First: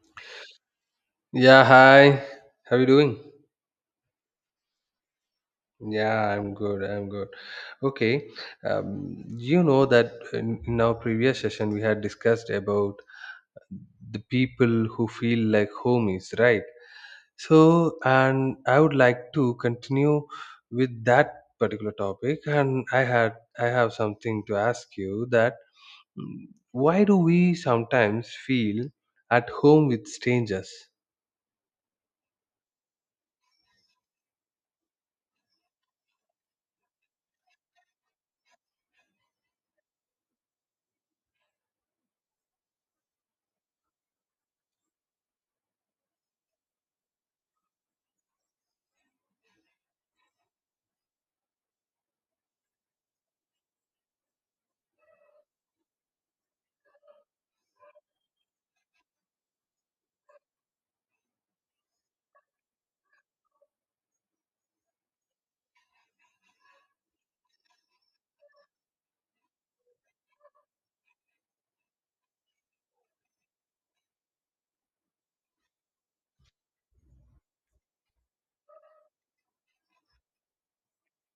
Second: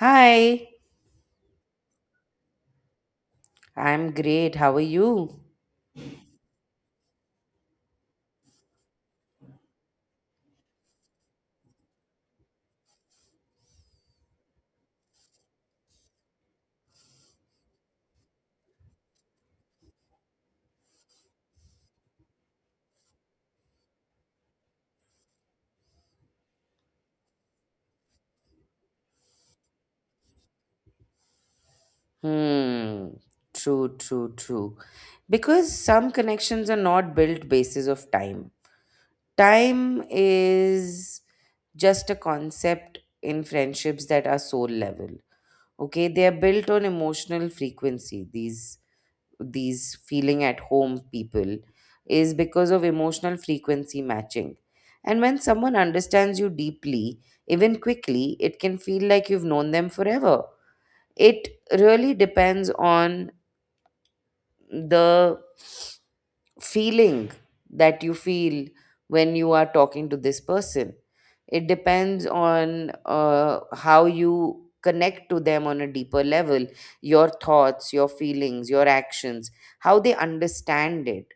Hi, Yeah, hi. How you doing? I'm great. How are you? Yeah, I'm good. I'm good. Okay. You know that in our previous session we had discussed about the people who feel like homies, right? So, and I would like to continue with that particular topic. And I have something to ask you that why do we sometimes feel at home with strangers? Hmm. True, true, true. Because some connections are not built basis of time. Time is just a concept in friendships that are soul level. Okay, they are built on emotional frequency. These feeling at home people is because of emotional frequency matching. And when someone understands you deeply, even quickly, it can feel like you've known them forever. It really depends on the feeling that you feel when you are talking to this person. It depends on how you connect to them on a deeper level, your thoughts, your feelings, your actions, how they understand it.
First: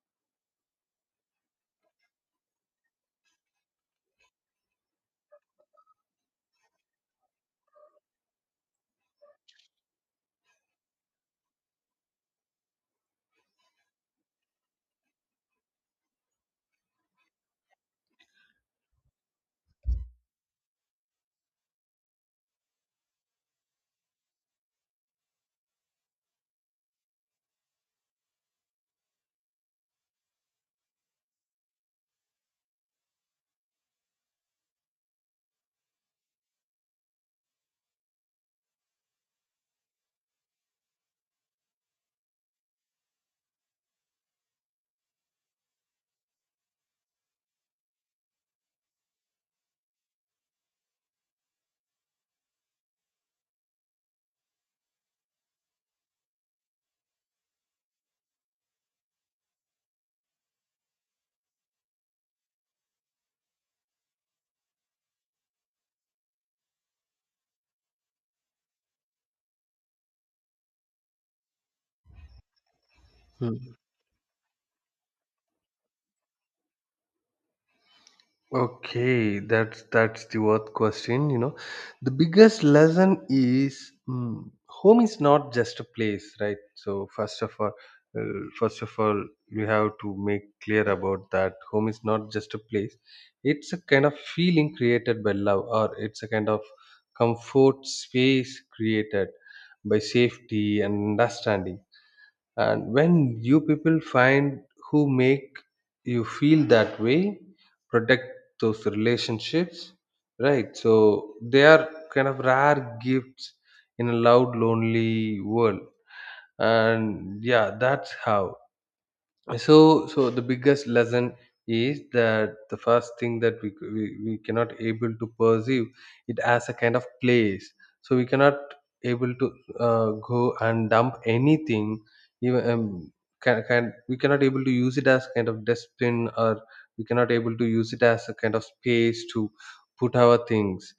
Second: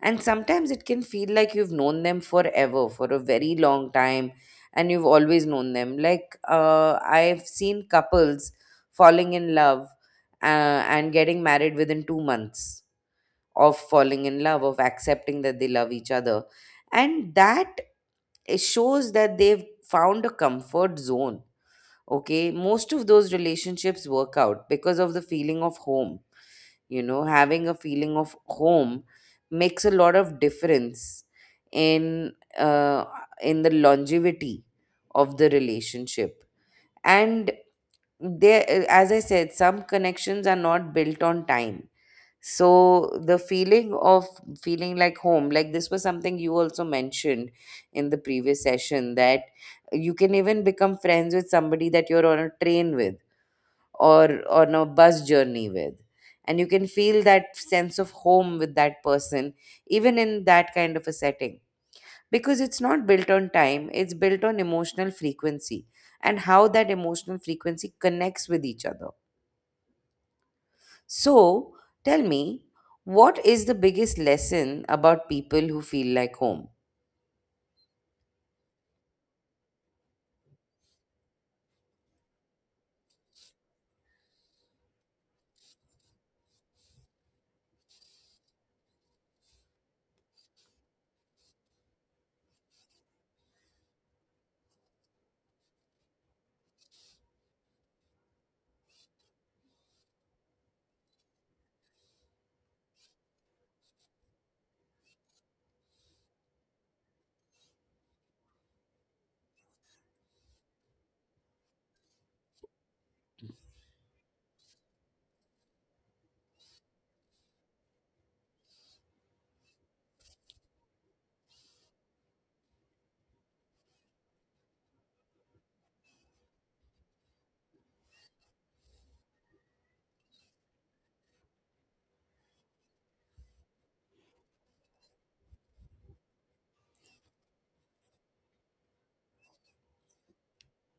And sometimes it can feel like you've known them forever, for a very long time, and you've always known them. Like, I've seen couples falling in love and getting married within 2 months of falling in love, of accepting that they love each other. And that it shows that they've found a comfort zone. Okay, most of those relationships work out because of the feeling of home. You know, having a feeling of home makes a lot of difference in uh, in the longevity of the relationship. And there, as I said, some connections are not built on time, so the feeling of feeling like home, like this was something you also mentioned in the previous session, that you can even become friends with somebody that you're on a train with or on a bus journey with. And you can feel that sense of home with that person, even in that kind of a setting. Because it's not built on time, it's built on emotional frequency and how that emotional frequency connects with each other. So, tell me, what is the biggest lesson about people who feel like home? Okay, that's the worth question. You know, the biggest lesson is home is not just a place, right? So first of all, uh, first of all, you have to make clear about that. Home is not just a place; it's a kind of feeling created by love, or it's a kind of comfort space created by safety and understanding. And when you people find who make you feel that way, protect those relationships, right? So they are kind of rare gifts in a loud lonely world. And yeah, that's how. So the biggest lesson is that the first thing that we cannot able to perceive it as a kind of place, so we cannot able to go and dump anything, even can we cannot able to use it as kind of dustbin, or we cannot able to use it as a kind of space to put our things,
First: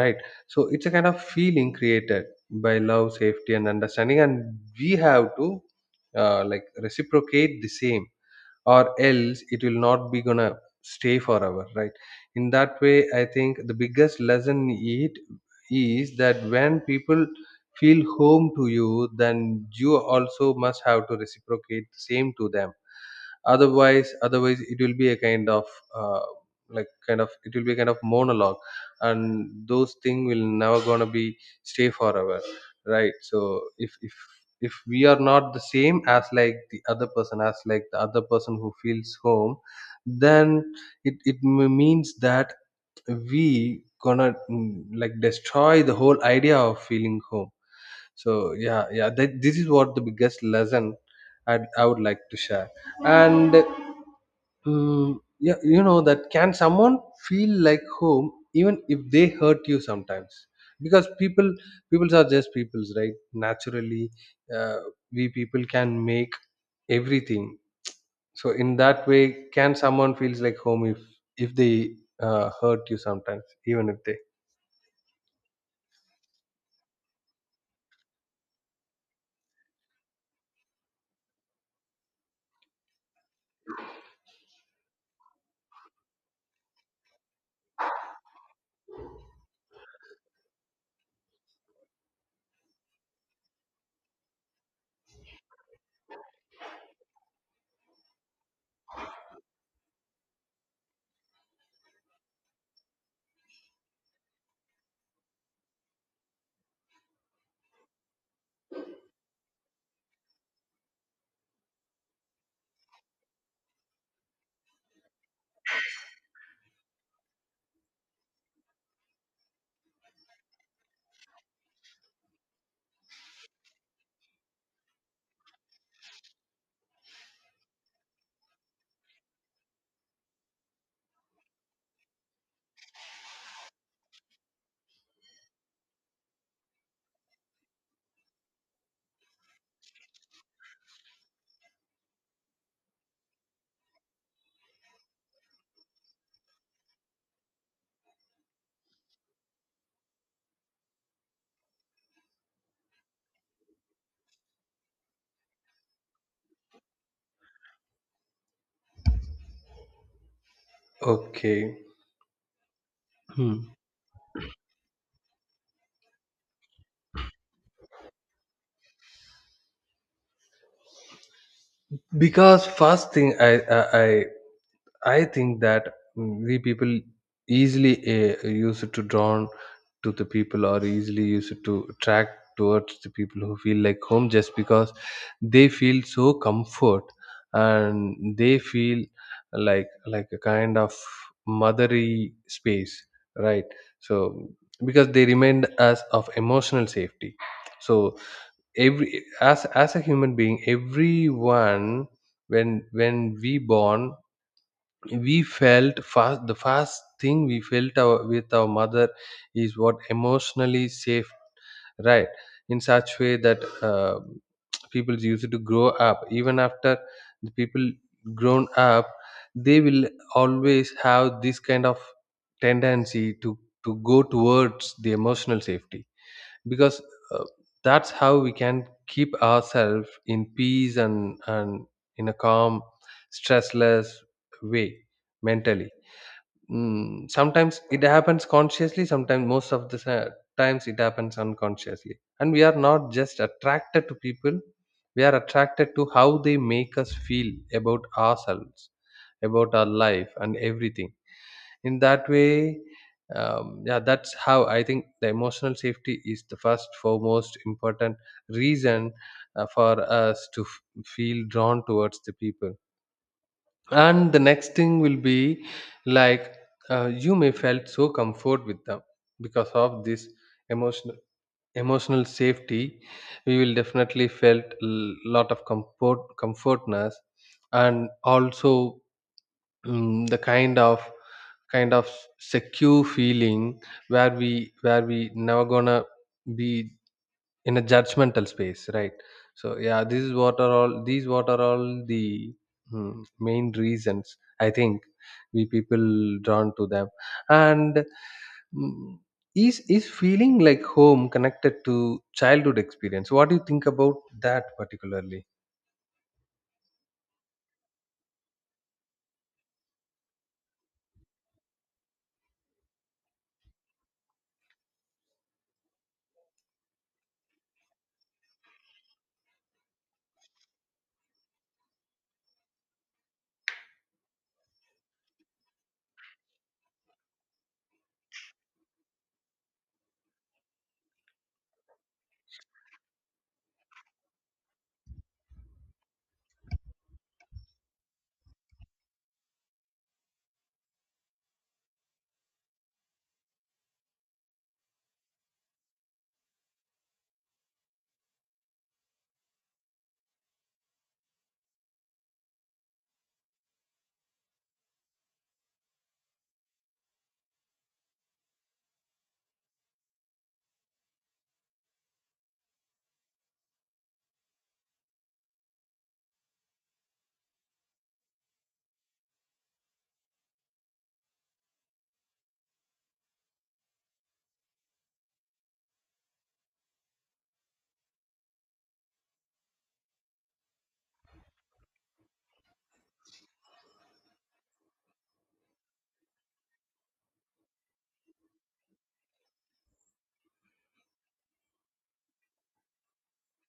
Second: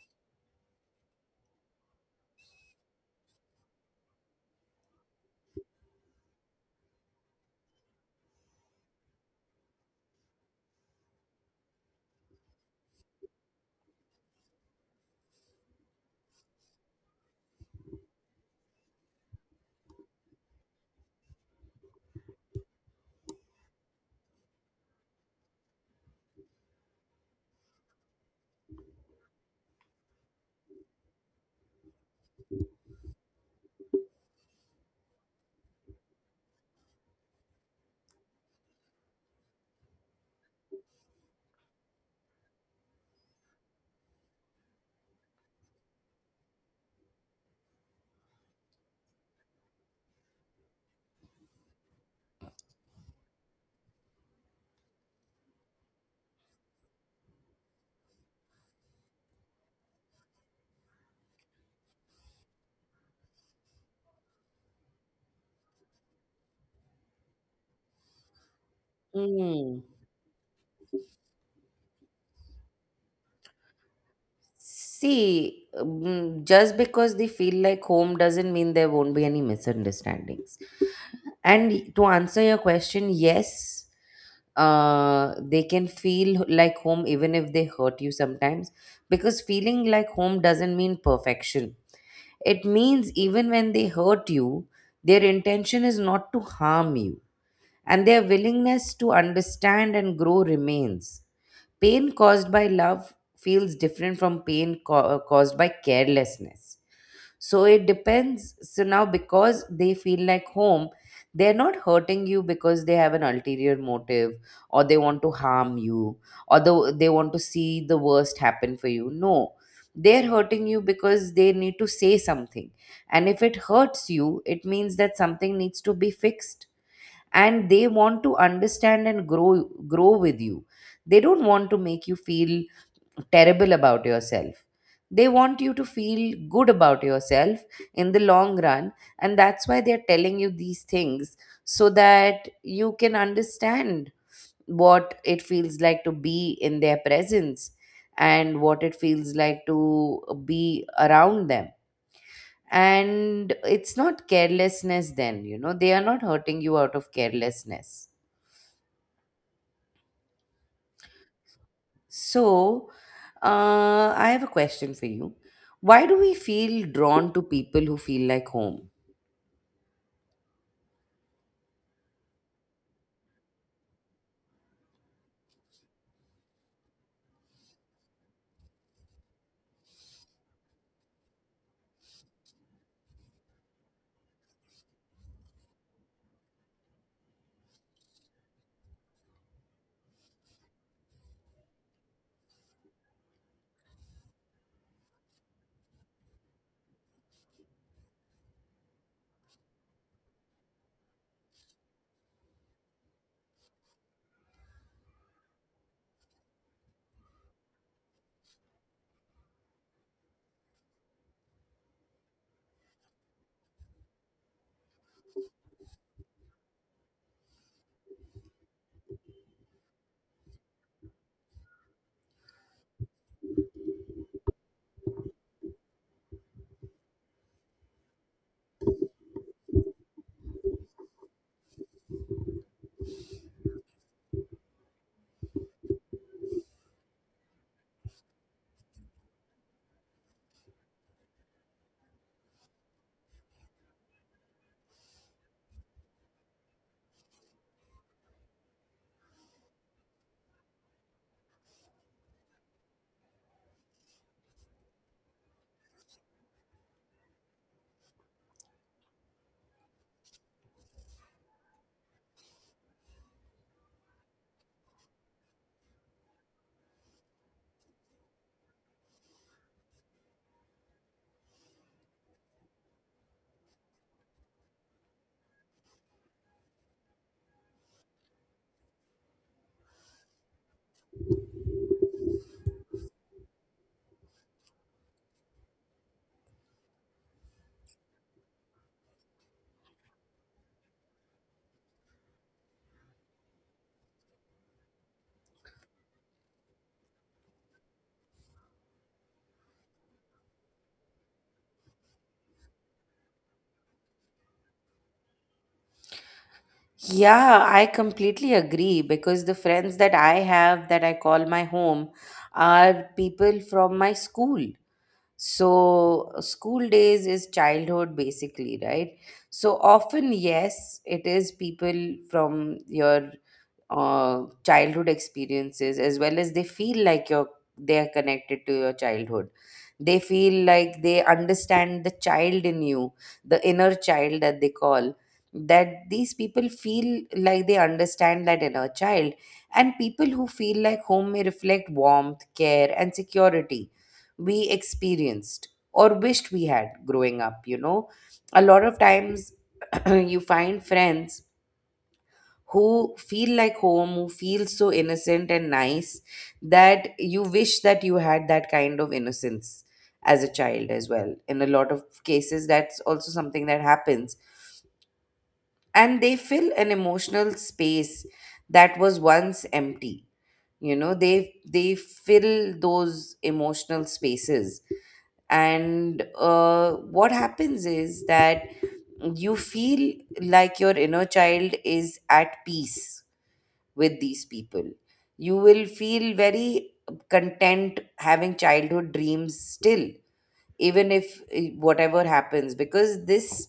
right? So it's a kind of feeling created by love, safety and understanding, and we have to like reciprocate the same, or else it will not be gonna stay forever, right? In that way I think the biggest lesson it is that when people feel home to you, then you also must have to reciprocate the same to them. Otherwise it will be a kind of uh, like kind of, it will be kind of monologue, and those things will never gonna be stay forever, right? So if we are not the same as like the other person, who feels home, then it means that we gonna like destroy the whole idea of feeling home. So this is what the biggest lesson I would like to share. And yeah, you know that can someone feel like home even if they hurt you sometimes? Because peoples are just peoples, right? Naturally, uh, we people can make everything. So in that way, can Mm. someone feels like home if they hurt you sometimes, even if they See, just because they feel like home doesn't mean there won't be any misunderstandings. And to answer your question, yes, they can feel like home even if they hurt you sometimes, because feeling like home doesn't mean perfection. It means even when they hurt you, their intention is not to harm you and their willingness to understand and grow remains. Pain caused by love feels different from pain caused by carelessness. So it depends. So now, because they feel like home, they're not hurting you because they have an ulterior motive or they want to harm you or they want to see the worst happen for you. No, they're hurting you because they need to say something. And if it hurts you, it means that something needs to be fixed, and they want to understand and grow with you. They don't want to make you feel terrible about yourself. They want you to feel good about yourself in the long run, and that's why they're telling you these things, so that you can understand what it feels like to be in their presence and what it feels like to be around them. And it's not carelessness. Then you know they are not hurting you out of carelessness. okay. So, Hmm. I have a question for you. Why do we feel drawn to people who feel like home? Because first thing I I think that we people easily used to drawn to the people, or easily used to attract towards the people who feel like home, just because they feel so comfort, and they feel like a kind of mothery space, right? So because they remind us of emotional safety. So every, as a human being, everyone, when we born, we felt fast, the first thing we felt with our mother is what emotionally safe, right? In such way that people used to grow up. Even after the people grown up, they will always have this kind of tendency to go towards the emotional safety, because uh, that's how we can keep ourselves in peace, and in a calm, stressless way mentally. Sometimes it happens consciously, sometimes most of the times it happens unconsciously, and we are not just attracted to people, we are attracted to how they make us feel about ourselves, about our life and everything. In that way, yeah, that's how I think the emotional safety is the first foremost important reason for us to feel drawn towards the people. And the next thing will be like, you may felt so comfort with them because of this emotional emotional safety. We will definitely felt a lot of comfortness. And also the kind of secure feeling where we never gonna be in a judgmental space, right? So yeah, this is what are all these what are all the main reasons I think we people drawn to them. And mm, is feeling like home connected to childhood experience? What do you think about that particularly? Yeah, I completely agree, because the friends that I have that I call my home are people from my school. So, school days is childhood basically, right? So, often, yes, it is people from your childhood experiences, as well as they feel like you're they are connected to your childhood. They feel like they understand the child in you, the inner child that they call, that these people feel like they understand that inner child. And people who feel like home may reflect warmth, care and security we experienced or wished we had growing up. You know, a lot of times you find friends who feel like home, who feel so innocent and nice that you wish that you had that kind of innocence as a child as well. In a lot of cases, that's also something that happens. And they fill an emotional space that was once empty. You know, they fill those emotional spaces. And what happens is that you feel like your inner child is at peace with these people. You will feel very content having childhood dreams still, even if whatever happens, because this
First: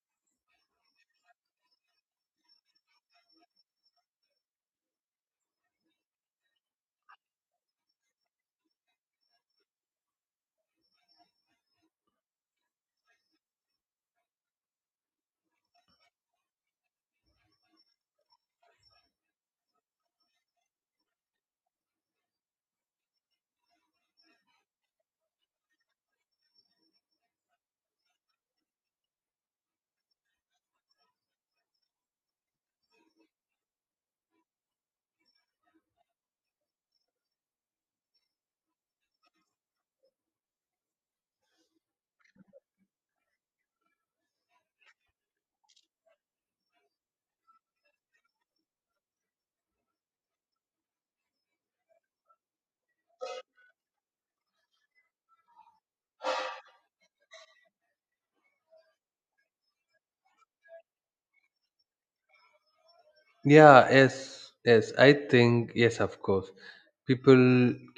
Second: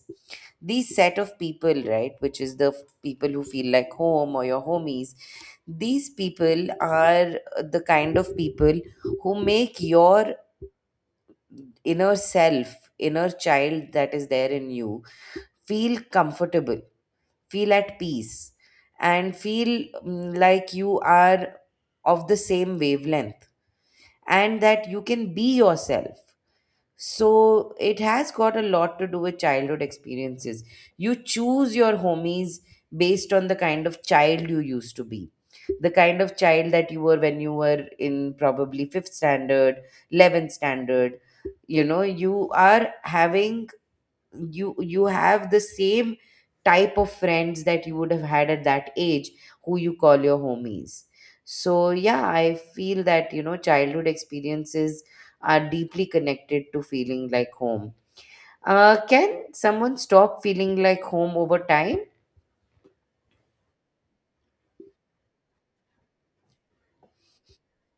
these set of people, right, which is the people who feel like home or your homies, these people are the kind of people who make your inner self, inner child that is there in you, feel comfortable, feel at peace, and feel like you are of the same wavelength, and that you can be yourself. So it has got a lot to do with childhood experiences. You choose your homies based on the kind of child you used to be. The kind of child that you were when you were in probably fifth standard, 11th standard. You know, you are having you have the same type of friends that you would have had at that age, who you call your homies. So yeah, I feel that, you know, childhood experiences are deeply connected to feeling like home. Can someone stop feeling like home over time? Yeah yes yes, I think yes, of course people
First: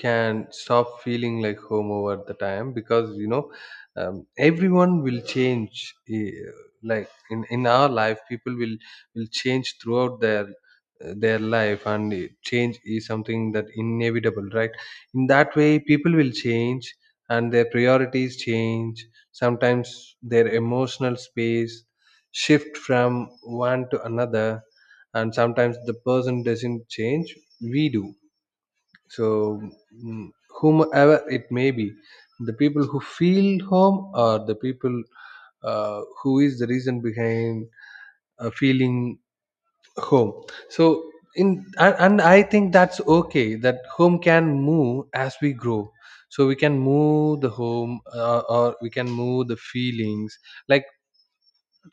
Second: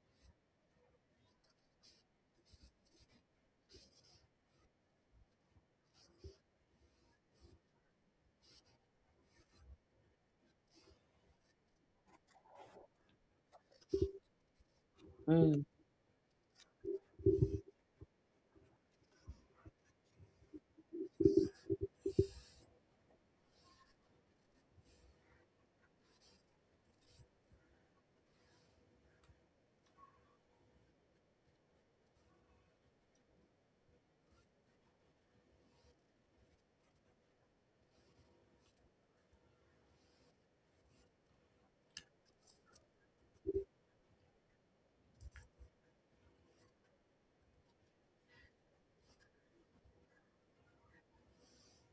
can stop feeling like home over the time, because you know, everyone will change, like in our life people will change throughout their life. And change is something that inevitable, right? In that Mm. way, people will change and their priorities change, sometimes their emotional space shift from one to another, and sometimes the person doesn't change, we do. So mm, whomever it may be, the people who feel home, or the people who is the reason behind feeling home. So in, and I think that's okay that home can move as we grow. So we can move the home, or we can move the feelings, like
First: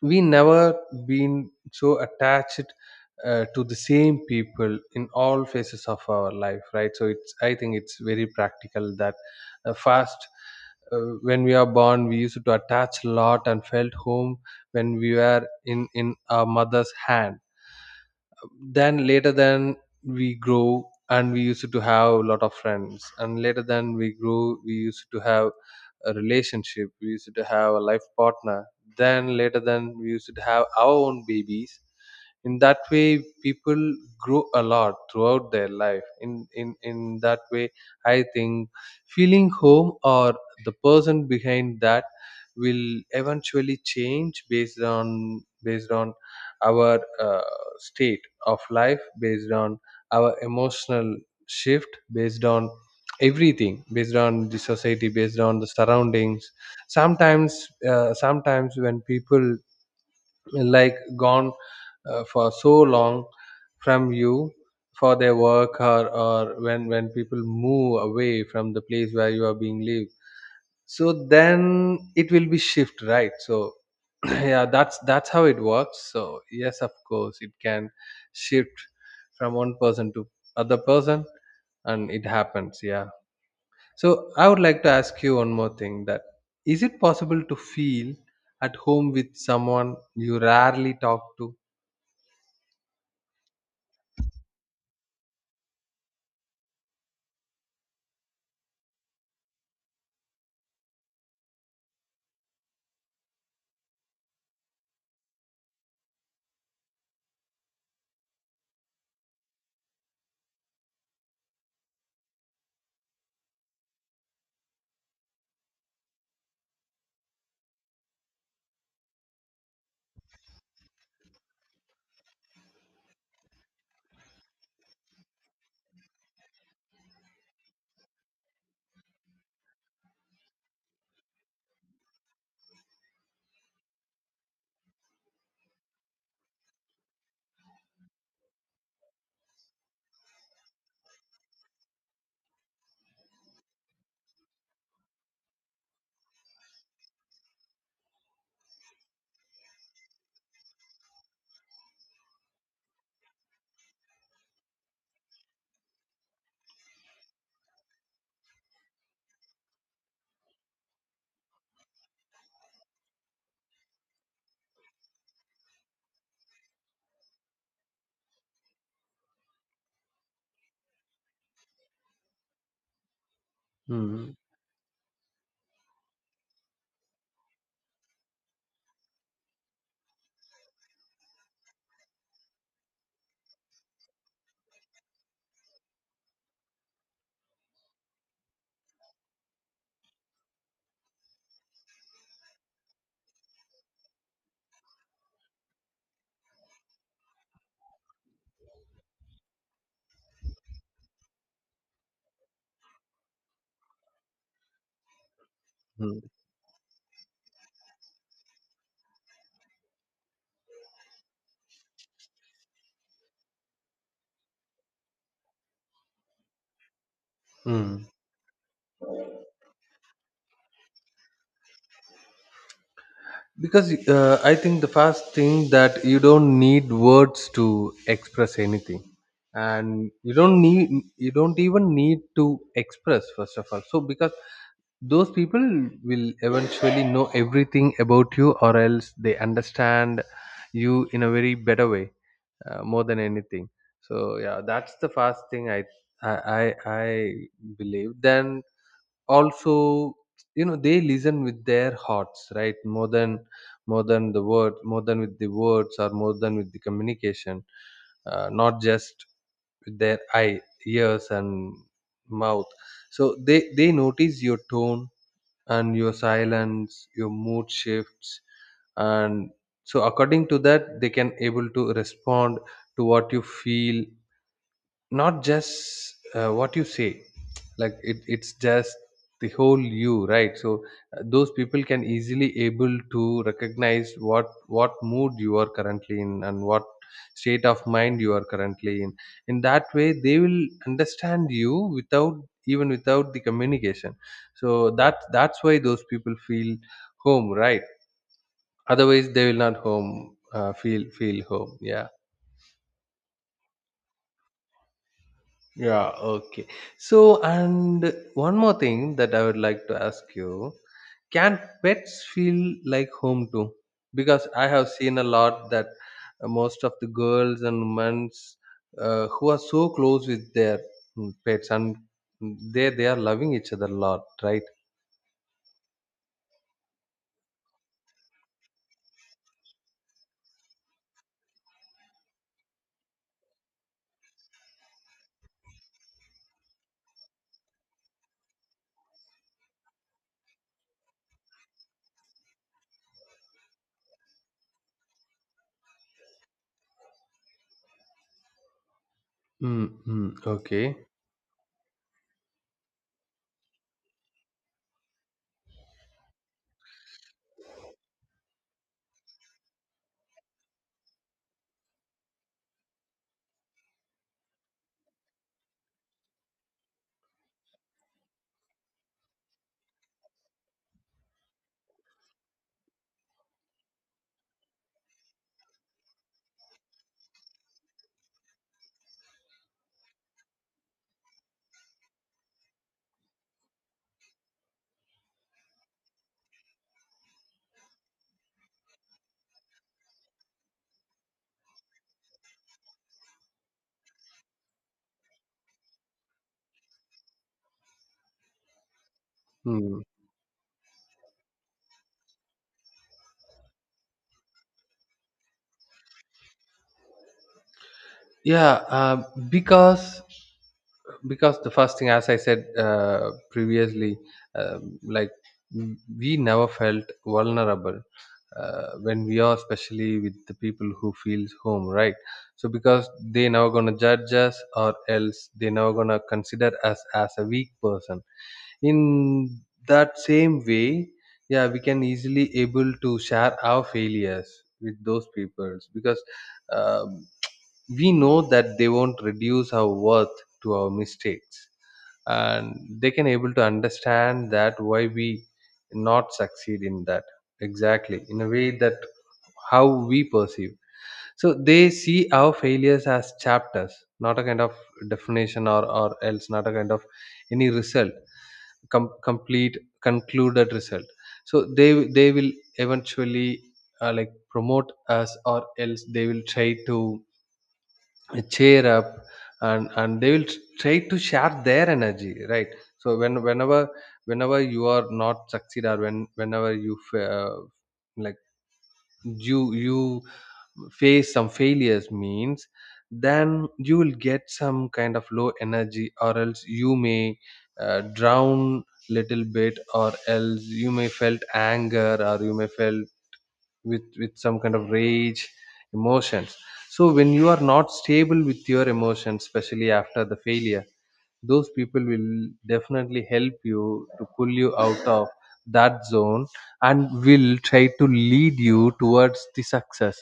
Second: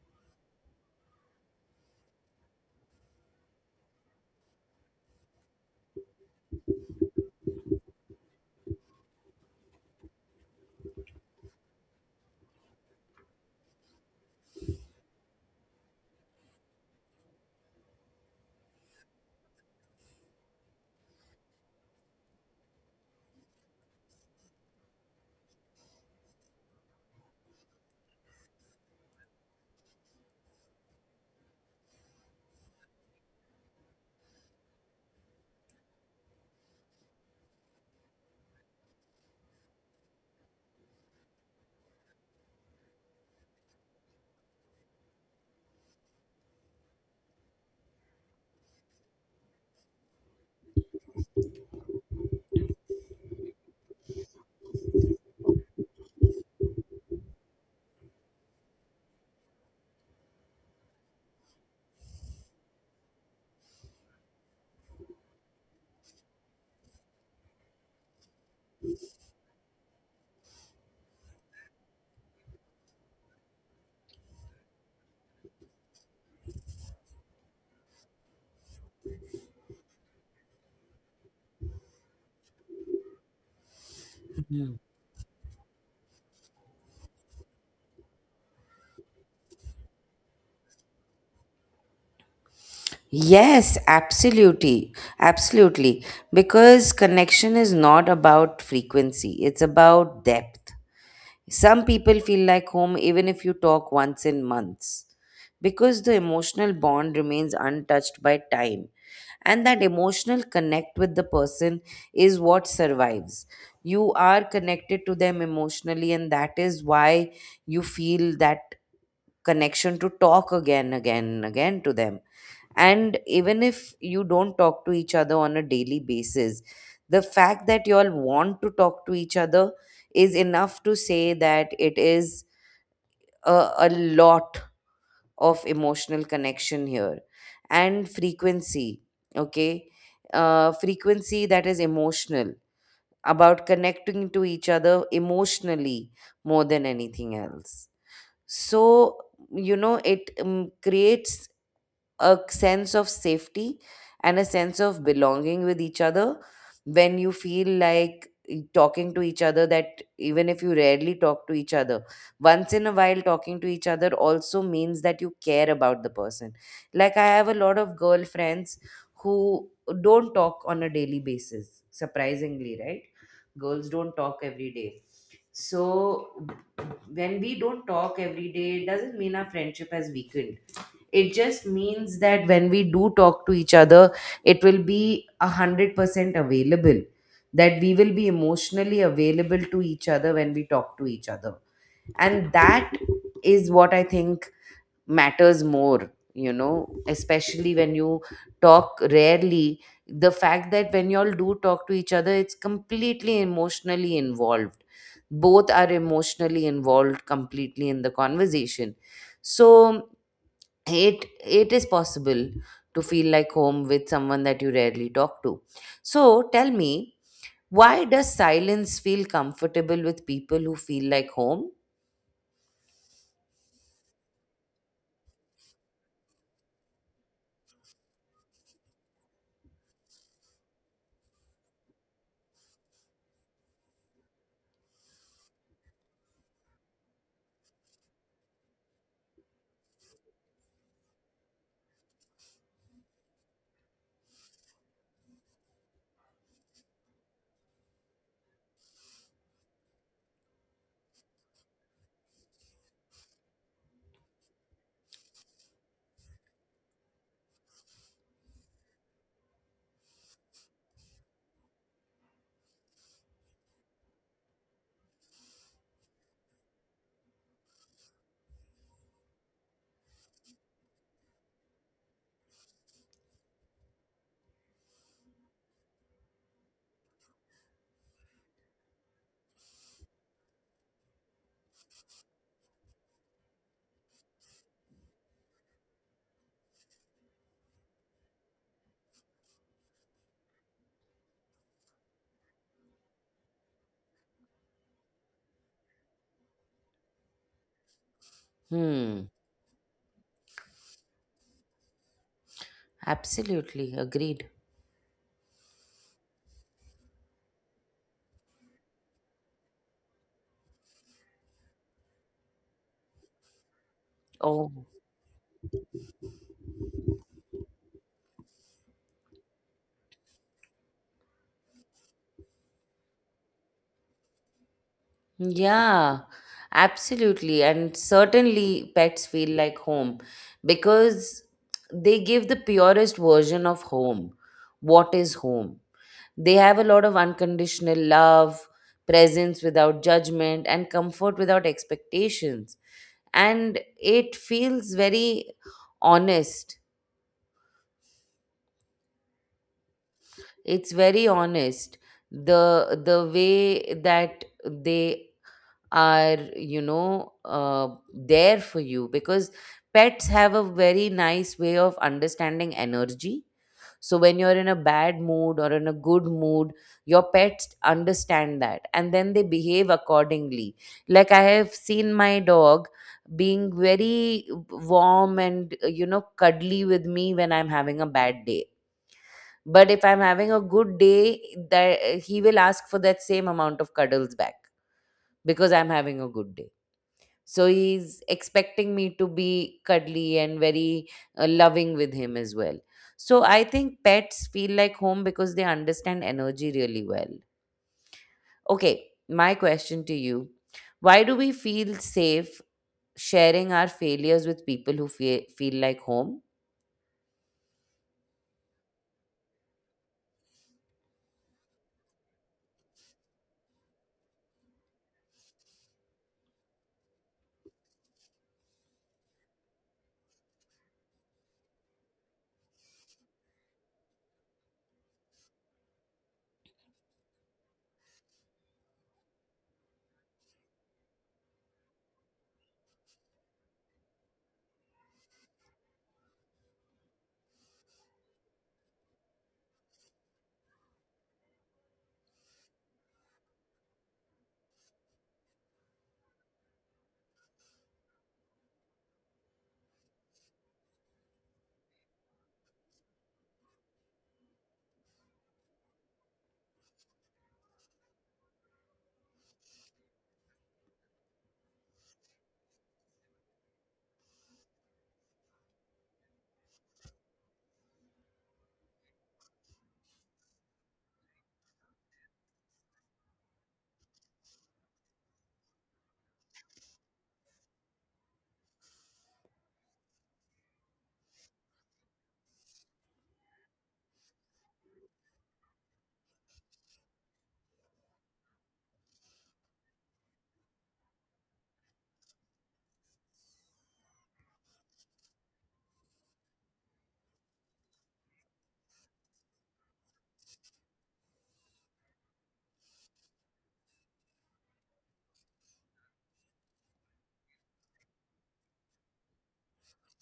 we never been so attached to the same people in all phases of our life, right? So it's, I think it's very practical that first uh, when we are born, we used to attach a lot and felt home when we were in our mother's hand. Then later, then we grow, and we used to have a lot of friends. And later, then we grew, we used to have a relationship, we used to have a life partner. Then later, then we used to have our own babies. In that way, people grow a lot throughout their life. In that way, I think feeling home, or the person behind that, will eventually change based on our uh, state of life, based on our emotional shift, based on everything, based on the society, based on the surroundings. Sometimes sometimes when people like gone for so long from you for their work, or when people move away from the place where you are being lived, so then it will be shift, right? So yeah, that's how it works. So yes, of course it can shift from one person to other person, and it happens. Yeah. So I would like to ask you one more thing, that is it possible to feel at home with someone you rarely talk to? Yes, absolutely. Absolutely. Because connection is not about frequency, it's about depth. Some people feel like home even if you talk once in months. Because the emotional bond remains untouched by time, and that emotional connect with the person is what survives. You are connected to them emotionally, and that is why you feel that connection to talk again, again, again to them. And even if you don't talk to each other on a daily basis, the fact that you all want to talk to each other is enough to say that it is a lot of emotional connection here. And frequency, okay, frequency that is emotional, about connecting to each other emotionally more than anything else. So you know, it creates a sense of safety and a sense of belonging with each other. When you feel like talking to each other, that even if you rarely talk to each other, once in a while talking to each other also means that you care about the person. Like, I have a lot of girlfriends who don't talk on a daily basis, surprisingly, right? Girls don't Mm, talk every day. So when we don't talk every day, it doesn't mean our friendship has weakened. It just means that when we do talk to each other, it will be 100% available. That we will be emotionally available to each other when we talk to each other. And that is what I think matters more, you know, especially when you talk rarely. The fact that when y'all do talk to each other, it's completely emotionally involved. Both are mm, emotionally involved completely in the conversation. So it is possible to feel like home with someone that you rarely talk to. So tell me, why mm. does silence feel comfortable with people who feel like home? Because I think the first thing, that you don't need words to express anything, and you don't even need to express first of all. So because those people will eventually know everything about you, or else they understand you in a very better way, more than anything. So yeah, that's the first thing I believe. Then also, you know, they listen with their hearts, right, more than the word more than with the words, or more than with the communication, not just with their eye, ears and mouth. So they notice your tone, and your silence, your mood shifts. And so according to that, they can able to respond to what you feel, not just what you say. Like it's just the whole you, right? So those people can easily able to recognize what mood you are currently in, and what state of mind you are currently in. In that way, they will understand you without, even without the communication. So that's why those people feel home, right? Hmm. Otherwise they will not home, feel home. Yeah. Absolutely agreed. Yeah, okay. So, and one more thing that I would like to ask you, can pets feel like home too? Because I Oh, have seen a lot that most of the girls and women who are so close with their pets, and they are loving each other a lot, right? yeah, absolutely, and certainly pets feel like home, because they give the purest version of home. What is home? They have a lot of unconditional love, presence without judgment, and comfort without expectations. And it feels very honest. Mm-hmm. It's Okay. very honest. The way that they are, you know, there for you, because pets have a very nice way of understanding energy. So when you're in a bad mood or in a good mood, your pets understand that and then they behave accordingly. Like I have seen my dog being very warm and you know, cuddly with me when I'm having a bad day. But if I'm having a good day, that he will ask for that same amount of cuddles back because I'm having a good day. So he's expecting me to be cuddly and very loving with him as well. So I think pets feel like home because they understand energy really well. Okay, my question to you: why do we feel safe sharing our failures with people who feel like home? yeah uh, because because the first thing, as I said previously, like we never felt vulnerable when we are, especially with the people who feels home, right? So because they never gonna judge us, or else they never gonna consider us as a weak person. In that same way, yeah, we can easily able to share our failures with those people because um, we know that they won't reduce our worth to our mistakes, and they can able to understand that why we not succeed in that exactly in a way that how we perceive. So they see our failures as chapters, not a kind of definition, or else not a kind of any result, complete concluded result. So they will eventually like promote us, or else they will try to cheer up. And they will try to share their energy, right? So whenever whenever you are not succeed, or whenever you like you face some failures means, then you will get some kind of low energy, or else you may drown little bit, or else you may felt anger, or you may felt with some kind of rage emotions. So when you are not stable with your emotions, especially after the failure, those people will definitely help you to pull you out of that zone, and will try to lead you towards the success.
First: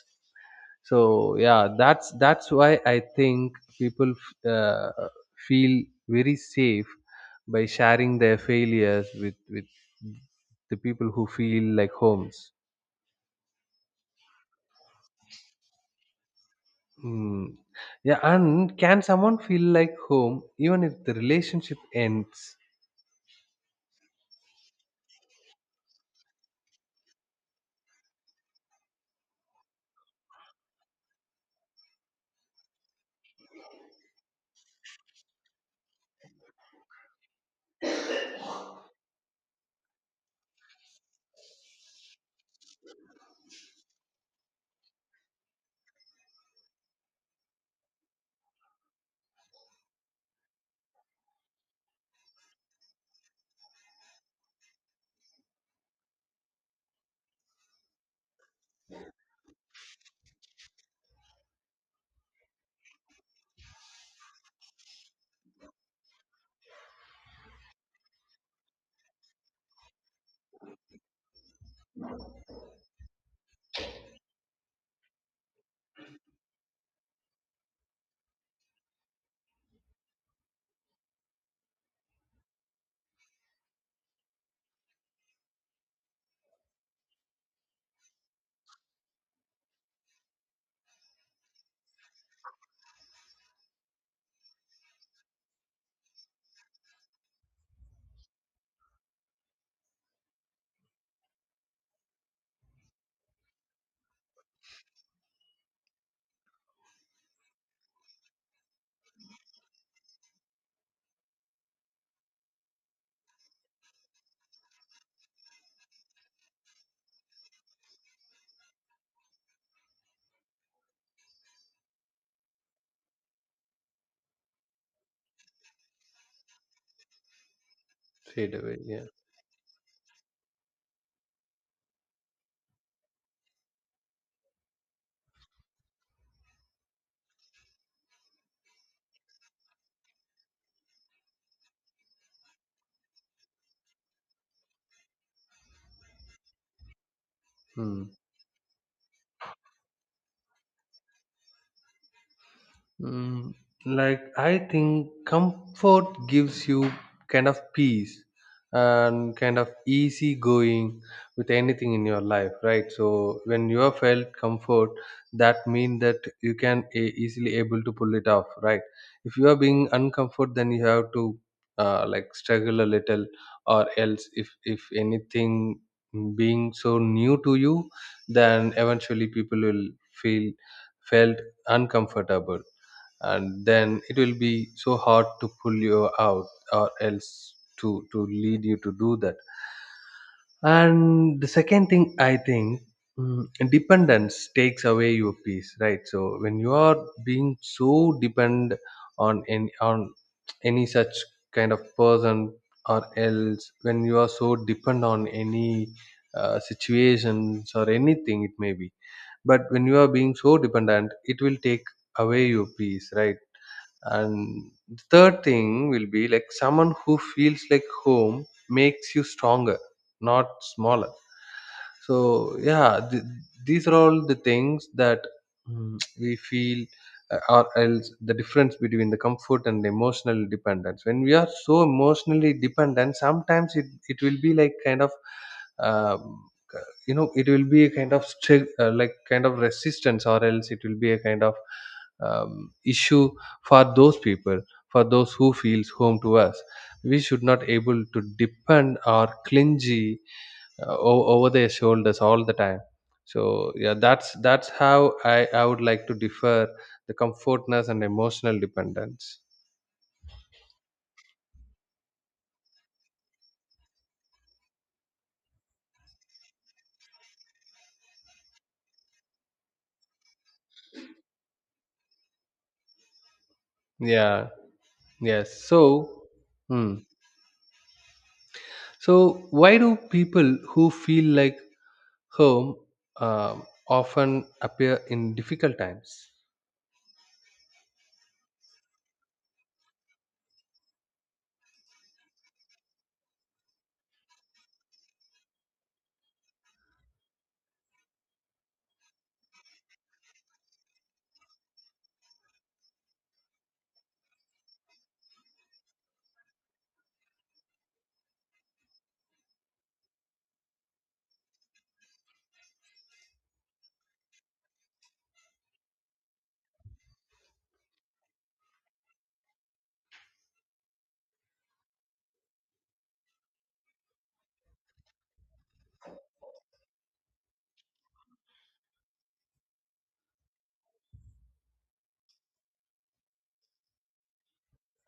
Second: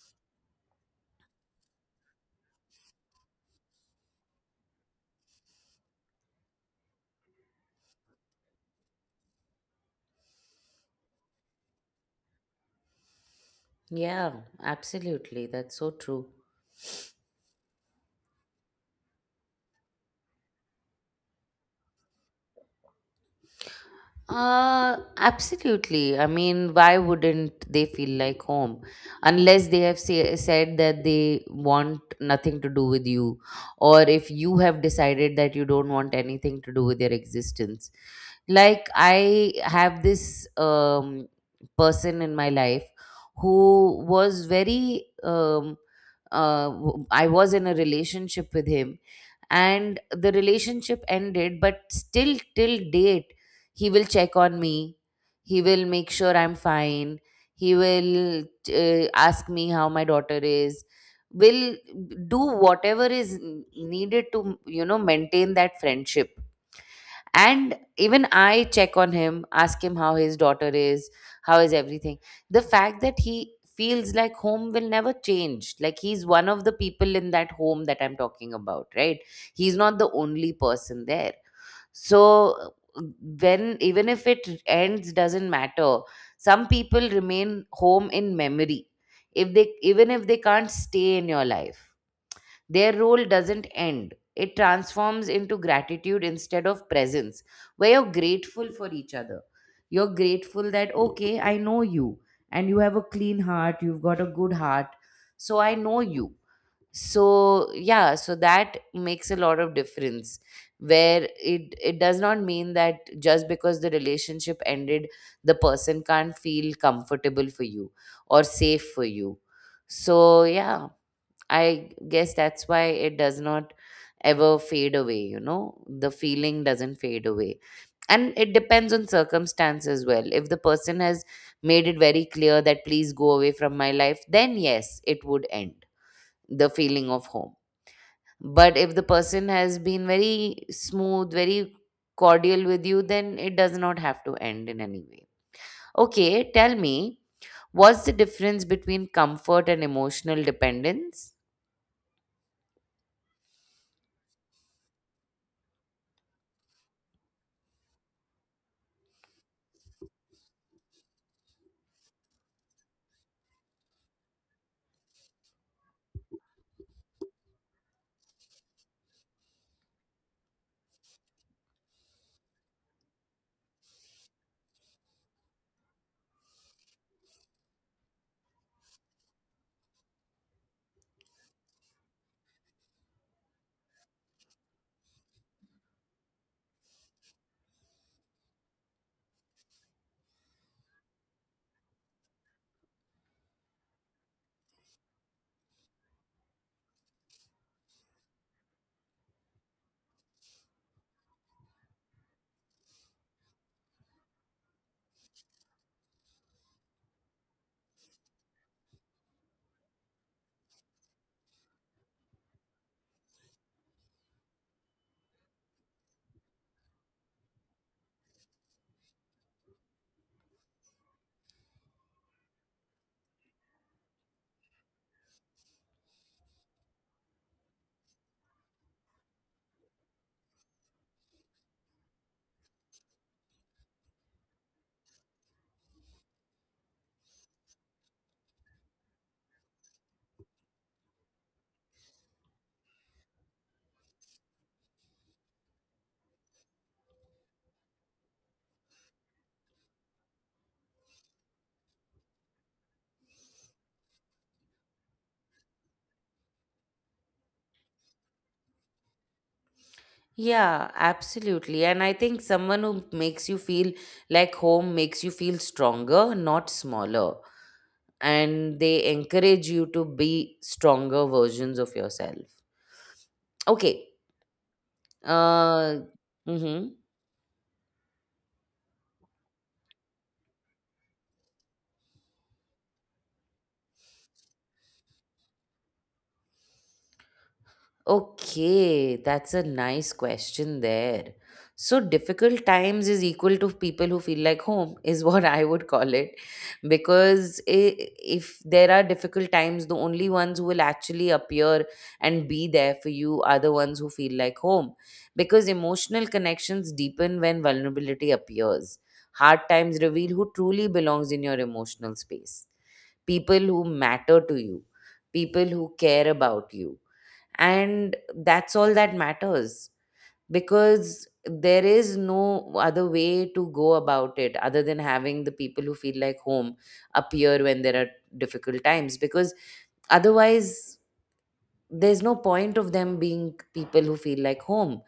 So yeah, that's why I think people uh, feel very safe by sharing their failures with the people who feel like homes. Yeah, absolutely. That's so true. Hmm. Yeah, and can someone feel like home even if the relationship ends? Absolutely. I mean, why wouldn't they feel like home? Unless they have said that they want nothing to do with you, or if you have decided that you don't want anything to do with their existence. Like, I have this person in my life who was I was in a relationship with him, and the relationship ended, but still, till date, he will check on me. He will make sure I'm fine. He will ask me how my daughter is will do whatever is needed to maintain that friendship. And even I check on him, ask him how his daughter is, how is everything. The fact that he feels like home will never change. Like, he's one of the people in that home that I'm talking about, right? He's not the only person there. So when, even if it ends, doesn't matter. Some people remain home in memory. If they, even if they can't stay in your life, their role doesn't end, it transforms into gratitude instead of presence, where you're grateful for each other. You're grateful that, okay, I know you, and you have a clean heart, you've got a good heart, so I know you. So yeah, so that makes a lot of difference, where it does not mean that just because the relationship ended, the person can't feel comfortable for you or safe for you. So yeah, I guess that's why it does not ever fade away, you know, the feeling doesn't fade away. And Straight it away, depends yeah. on circumstance as well. If the person has made it very clear that please go away from my life, then yes, it would end, the feeling of home. But if the person has been very smooth, very cordial with you, then it does not have to end in any way. Okay, tell me, what's Hmm. the difference between comfort and emotional dependence? Mm, like I think comfort gives you kind of peace and kind of easy going with anything in your life, right? So when you have felt comfort, that mean that you can easily able to pull it off, right? If you are being uncomfort, then you have to like struggle a little, or else if anything being so new to you, then eventually people will feel felt uncomfortable, and then it will be so hard to pull you out, or else to lead you to do that. And the second thing, I think, mm, dependence takes away your peace, right? So when you are being so depend on any, on any such kind of person, or else when you are so depend on any situations or anything it may be, but when you are being so dependent, it will take away your peace, right? And the third thing will be like someone who feels like home makes you stronger, not smaller. So yeah, these are all the things that mm, we feel, or else the difference between the comfort and the emotional dependence. When we are so emotionally dependent, sometimes it will be like kind of um, uh, it will be a kind of like kind of resistance, or else it will be a kind of issue for those people, for those who feels home to us. We should not able to depend or clingy over their shoulders all the time. So yeah, that's how I would like to differ the comfortness and emotional dependence. Yeah, absolutely. And I think someone who makes you feel like home makes you feel stronger, not smaller. And they encourage you to be stronger versions of yourself. Okay. Yeah, yes. Uh, So hmm. mhm. So why do people who feel like home often appear in difficult times? Okay, that's a nice question there. So, difficult times is equal to people who feel like home, is what I would call it. Because i- if there are difficult times, the only ones who will actually appear and be there for you are the ones who feel like home. Because emotional connections deepen when vulnerability appears. Hard times reveal who truly belongs in your emotional space, people who matter to you, people who care about you, and that's all that matters, because there is no other way to go about it other than having the people who feel like home appear when there are difficult times. Because otherwise, there's no point of them being people who feel like home.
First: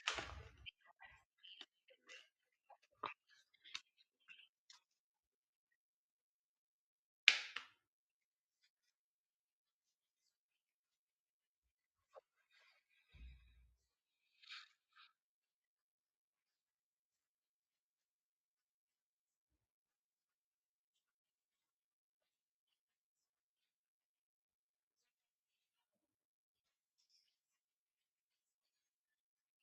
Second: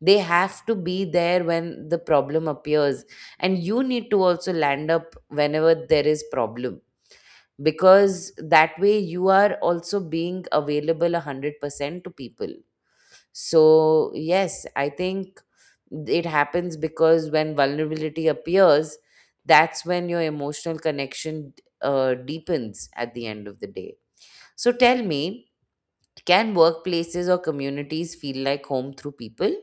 They have to be there when the problem appears, and you need to also land up whenever there is problem, because that way you are also being available 100% to people. So, yes, I think it happens because when vulnerability appears, that's when your emotional connection deepens at the end of the day. So, tell me, can workplaces or communities feel like home through people?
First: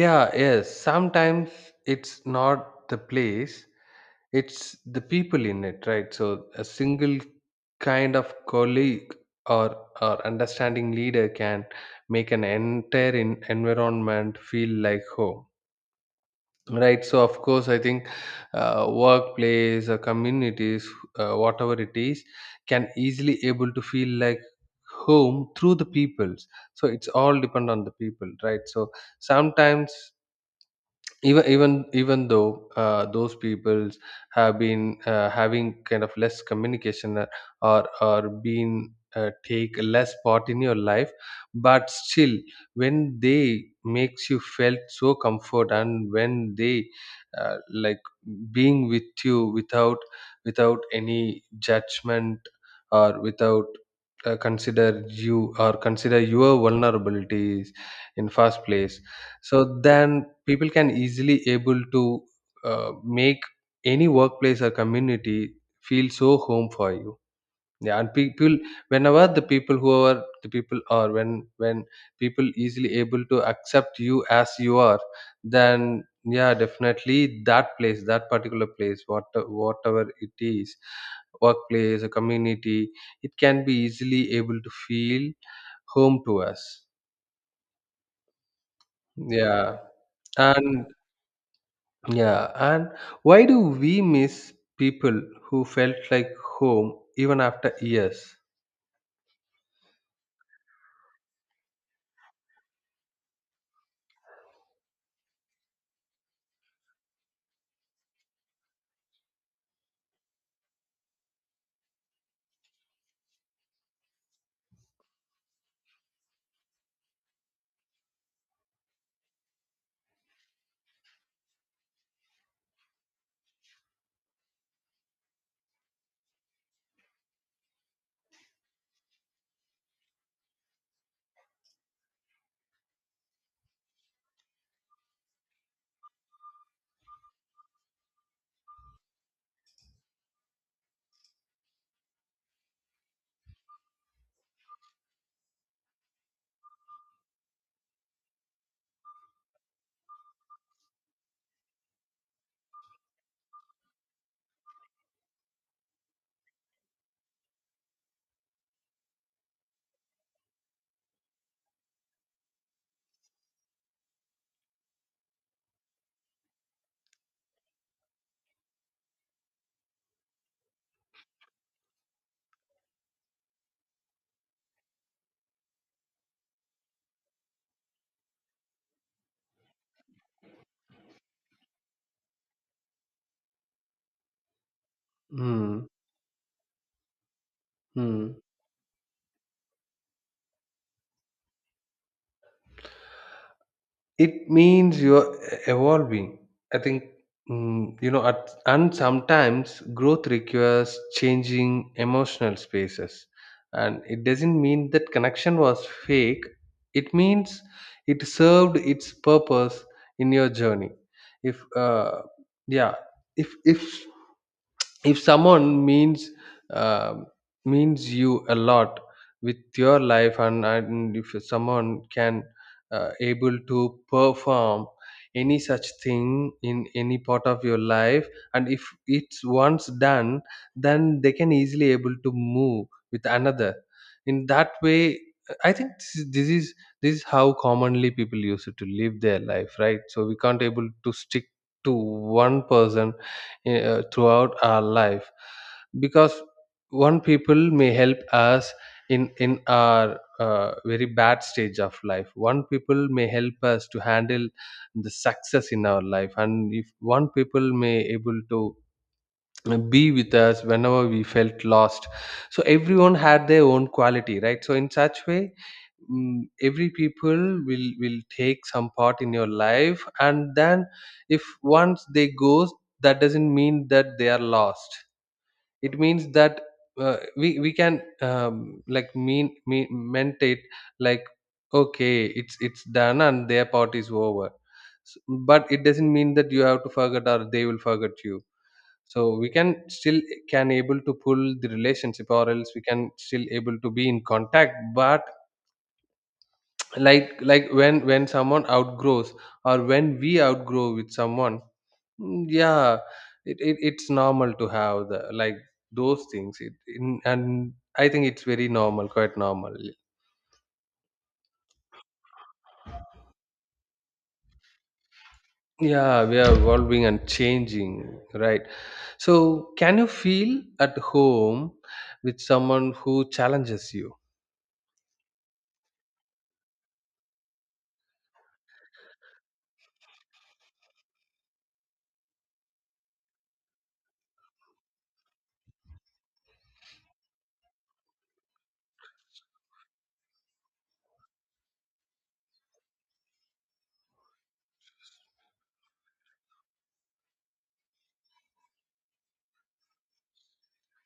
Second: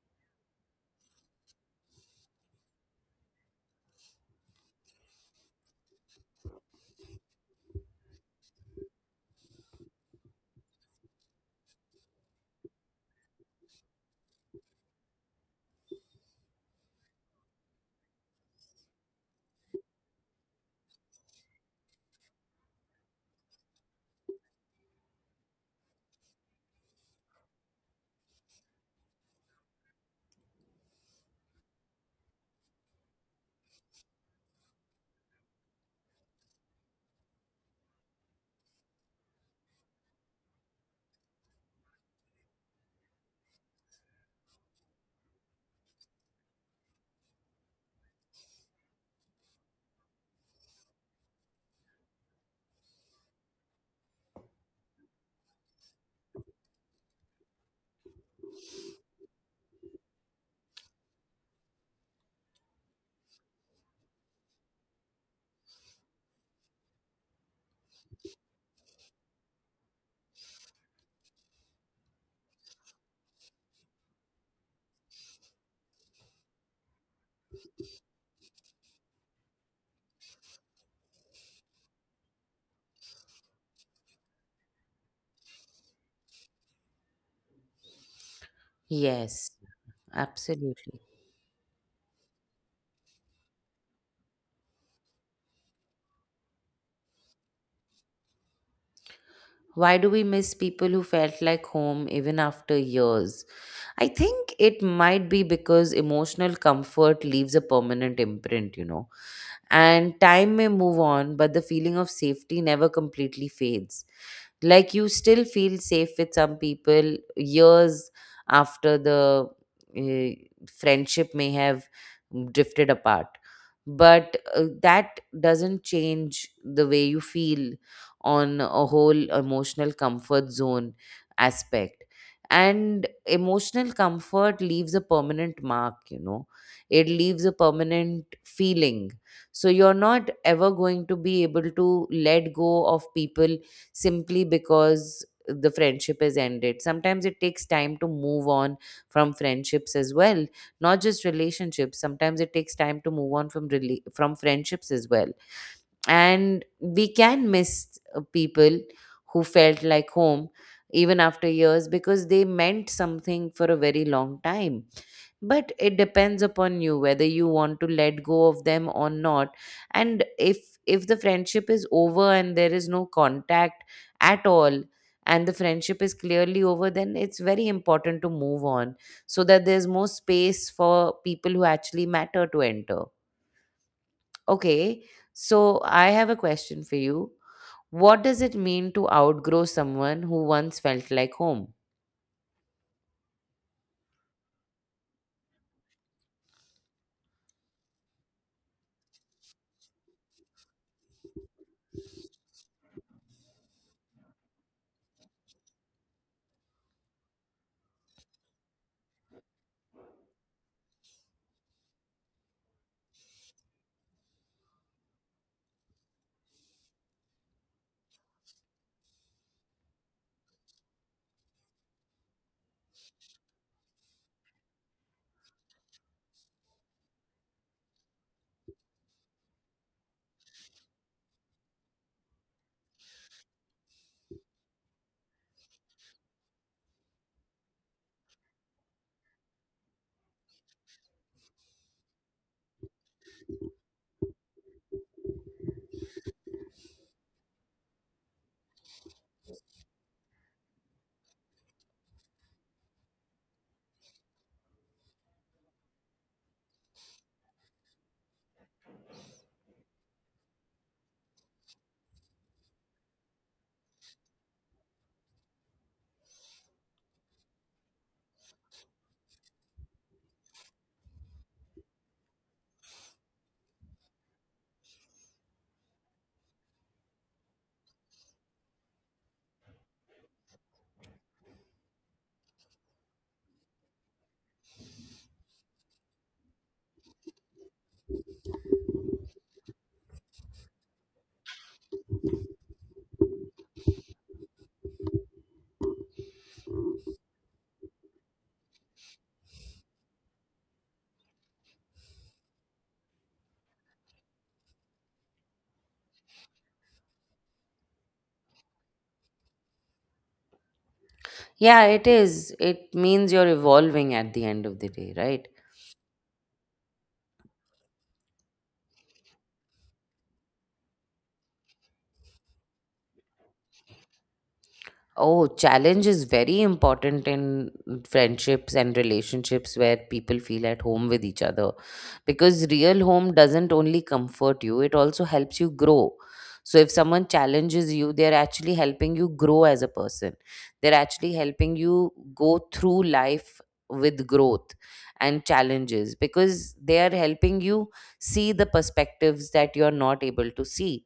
Yeah, yes, sometimes it's not the place, it's the people in it, right? So a single kind of colleague, or understanding leader can make an entire in, environment feel like home, right? So of course, I think workplace or communities, whatever it is, can easily able to feel like home through the peoples. So it's all depend on the people, right? So sometimes even even though those peoples have been having kind of less communication, or been take less part in your life, but still, when they makes you felt so comfort, and when they like being with you without without any judgment, or without consider you or consider your vulnerabilities in first place, so then people can easily able to make any workplace or community feel so home for you. Yeah, and people whenever the people who are the people are when people easily able to accept you as you are, then yeah, definitely that place, that particular place what whatever it is, workplace or community, it can be easily able to feel home to us. Yes, Yeah, and absolutely. yeah, and why do we miss people who felt like home even after years? Why do we miss people who felt like home even after years? I think it might be because emotional comfort leaves a permanent imprint, you know. And time may move on, but the feeling of safety never completely fades. Like, you still feel safe with some people years after the friendship may have drifted apart. But that doesn't change the way you feel on a whole emotional comfort zone aspect. And emotional comfort leaves a permanent mark, you know, it leaves a permanent feeling, so you're not ever going to be able to let go of people simply because the friendship is ended. Sometimes it takes time to move on from friendships as well, not just relationships. Sometimes it takes time to move on from from friendships as well. And we can miss people who felt like home even after years because they meant something for a very long time, but it depends upon you whether you want to let go of them or not. And if the friendship is over and there is no contact at all, and the friendship is clearly over, then it's very important to move on so that there's more space for people who actually matter to enter. Okay, so Hmm. I have a question for you. What Hmm. does it mean to outgrow someone who once felt like home? It means you're evolving, I think, mm, you know, at, and sometimes growth requires changing emotional spaces. And it doesn't mean that connection was fake, it means it served its purpose in your journey. If, uh, yeah, if if someone means uh, means you a lot with your life, and if someone can able to perform any such thing in any part of your life, and if it's once done, then they can easily able to move with another in that way. I think this is how commonly people use it to live their life, right? So we can't able to stick to one person throughout our life, because one people may help us in our very bad stage of life, one people may help us to handle the success in our life, and if one people may able to be with us whenever we felt lost. So everyone had their own quality, right? So in such way, mm, every people will take some part in your life, and then if once they goes, that doesn't mean that they are lost. It means that we can like meant it like, okay, it's done, and their part is over. S- but it doesn't mean that you have to forget, or they will forget you. So we can still can able to pull the relationship, or else we can still able to be in contact. But like when someone outgrows, or when we outgrow with someone, mm, yeah, it, it's normal to have the like those things. It in, and I think it's very normal, quite normal. Yeah, it is. It means you're evolving at the end of the day, right? Yeah, we are evolving and changing, right? So can you feel at home with someone who challenges you? Oh, challenge is very important in friendships and relationships where people feel at home with each other. Because real home doesn't only comfort you, it also helps you grow. So if someone challenges you, they're actually helping you grow as a person. They're actually helping you go through life with growth and challenges, because they are helping you see the perspectives that you're not able to see.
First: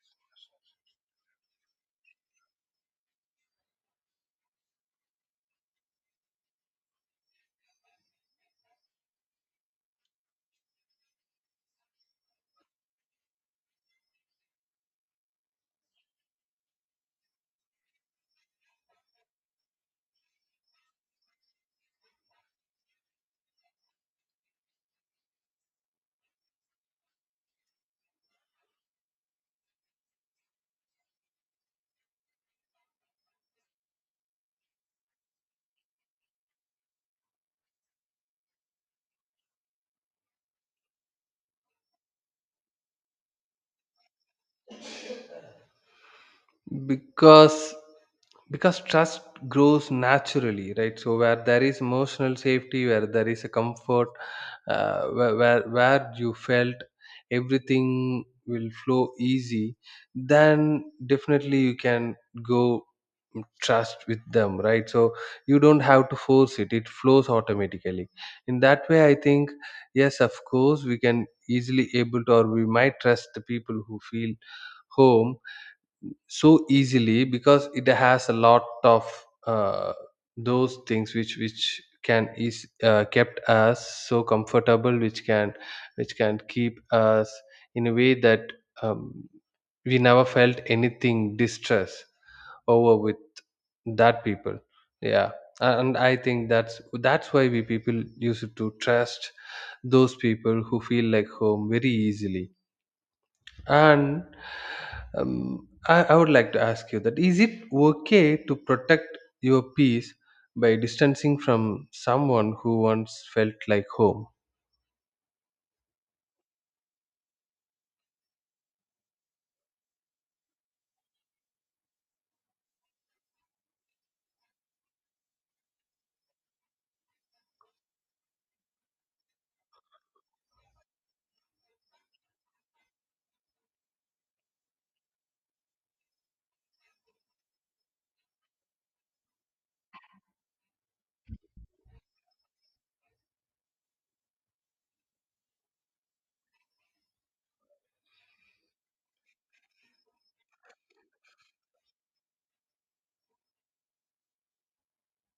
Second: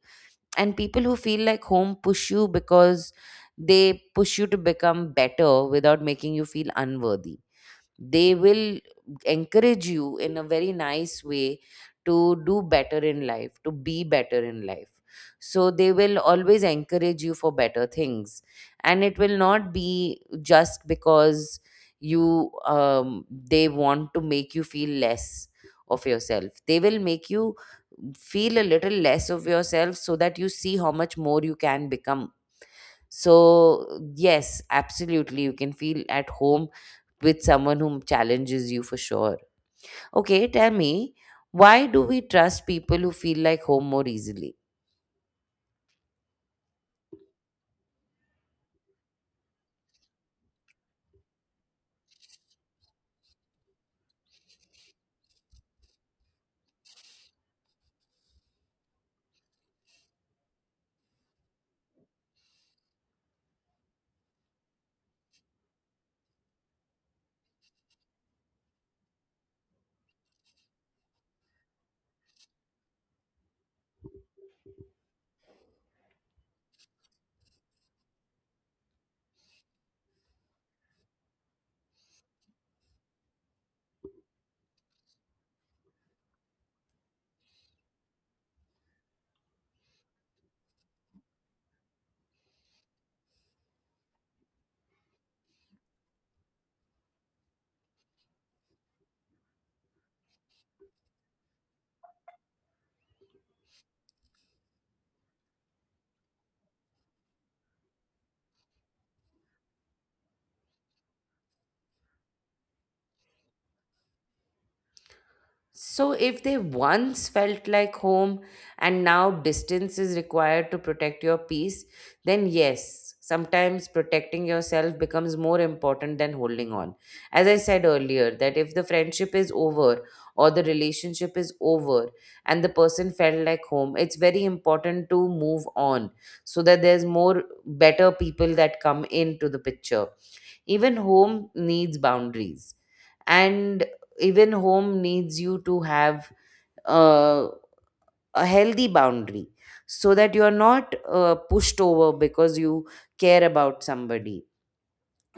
And people who feel like home push you because they push you to become better without making you feel unworthy. They will encourage you in a very nice way to do better in life, to be better in life. So they will always encourage you for better things. And it will not be just because you they want to make you feel less of yourself. They will make you feel a little less of yourself so that you see how much more you can become. So, yes, absolutely, you can feel at home with someone who challenges you for sure. Okay, tell me, why do we trust people who feel like home more easily? because because trust grows naturally, right? So where there is emotional safety, where there is a comfort, where you felt everything will flow easy, then definitely you can go trust with them, right? So you don't have to force it, it flows automatically. In that way, I think, yes, of course, we can easily able to, or we might trust the people who feel home so easily, because it has a lot of uh, those things which can is kept us so comfortable, which can keep us in a way that um, we never felt anything distress over with that people. Yeah, and I think that's why we people used to trust those people who feel like home very easily. And I would like to ask you that, is it okay to protect your peace by distancing from someone who once felt like home? So, if they once felt like home and now distance is required to protect your peace, then yes, sometimes protecting yourself becomes more important than holding on. As I said earlier, that if the friendship is over or the relationship is over and the person felt like home, it's very important to move on so that there's more better people that come into the picture. Even home needs boundaries, and even home needs you to have uh, a healthy boundary so that you are not pushed over because you care about somebody.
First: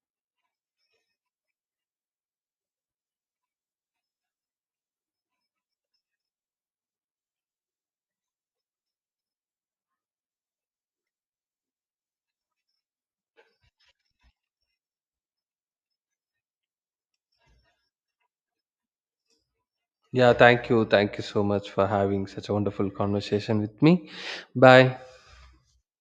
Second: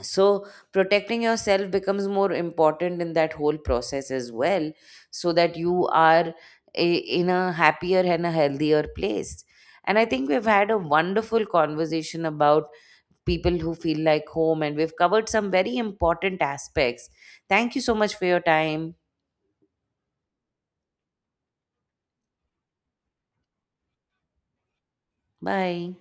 So protecting yourself becomes more important in that whole process as well, so that you are a, in a happier and a healthier place. And I think we've had a wonderful conversation about people who feel like home, and we've covered some very important aspects. Thank you so much for your time. Yeah, thank you. Thank you so much for having such a wonderful conversation with me. Bye. Bye.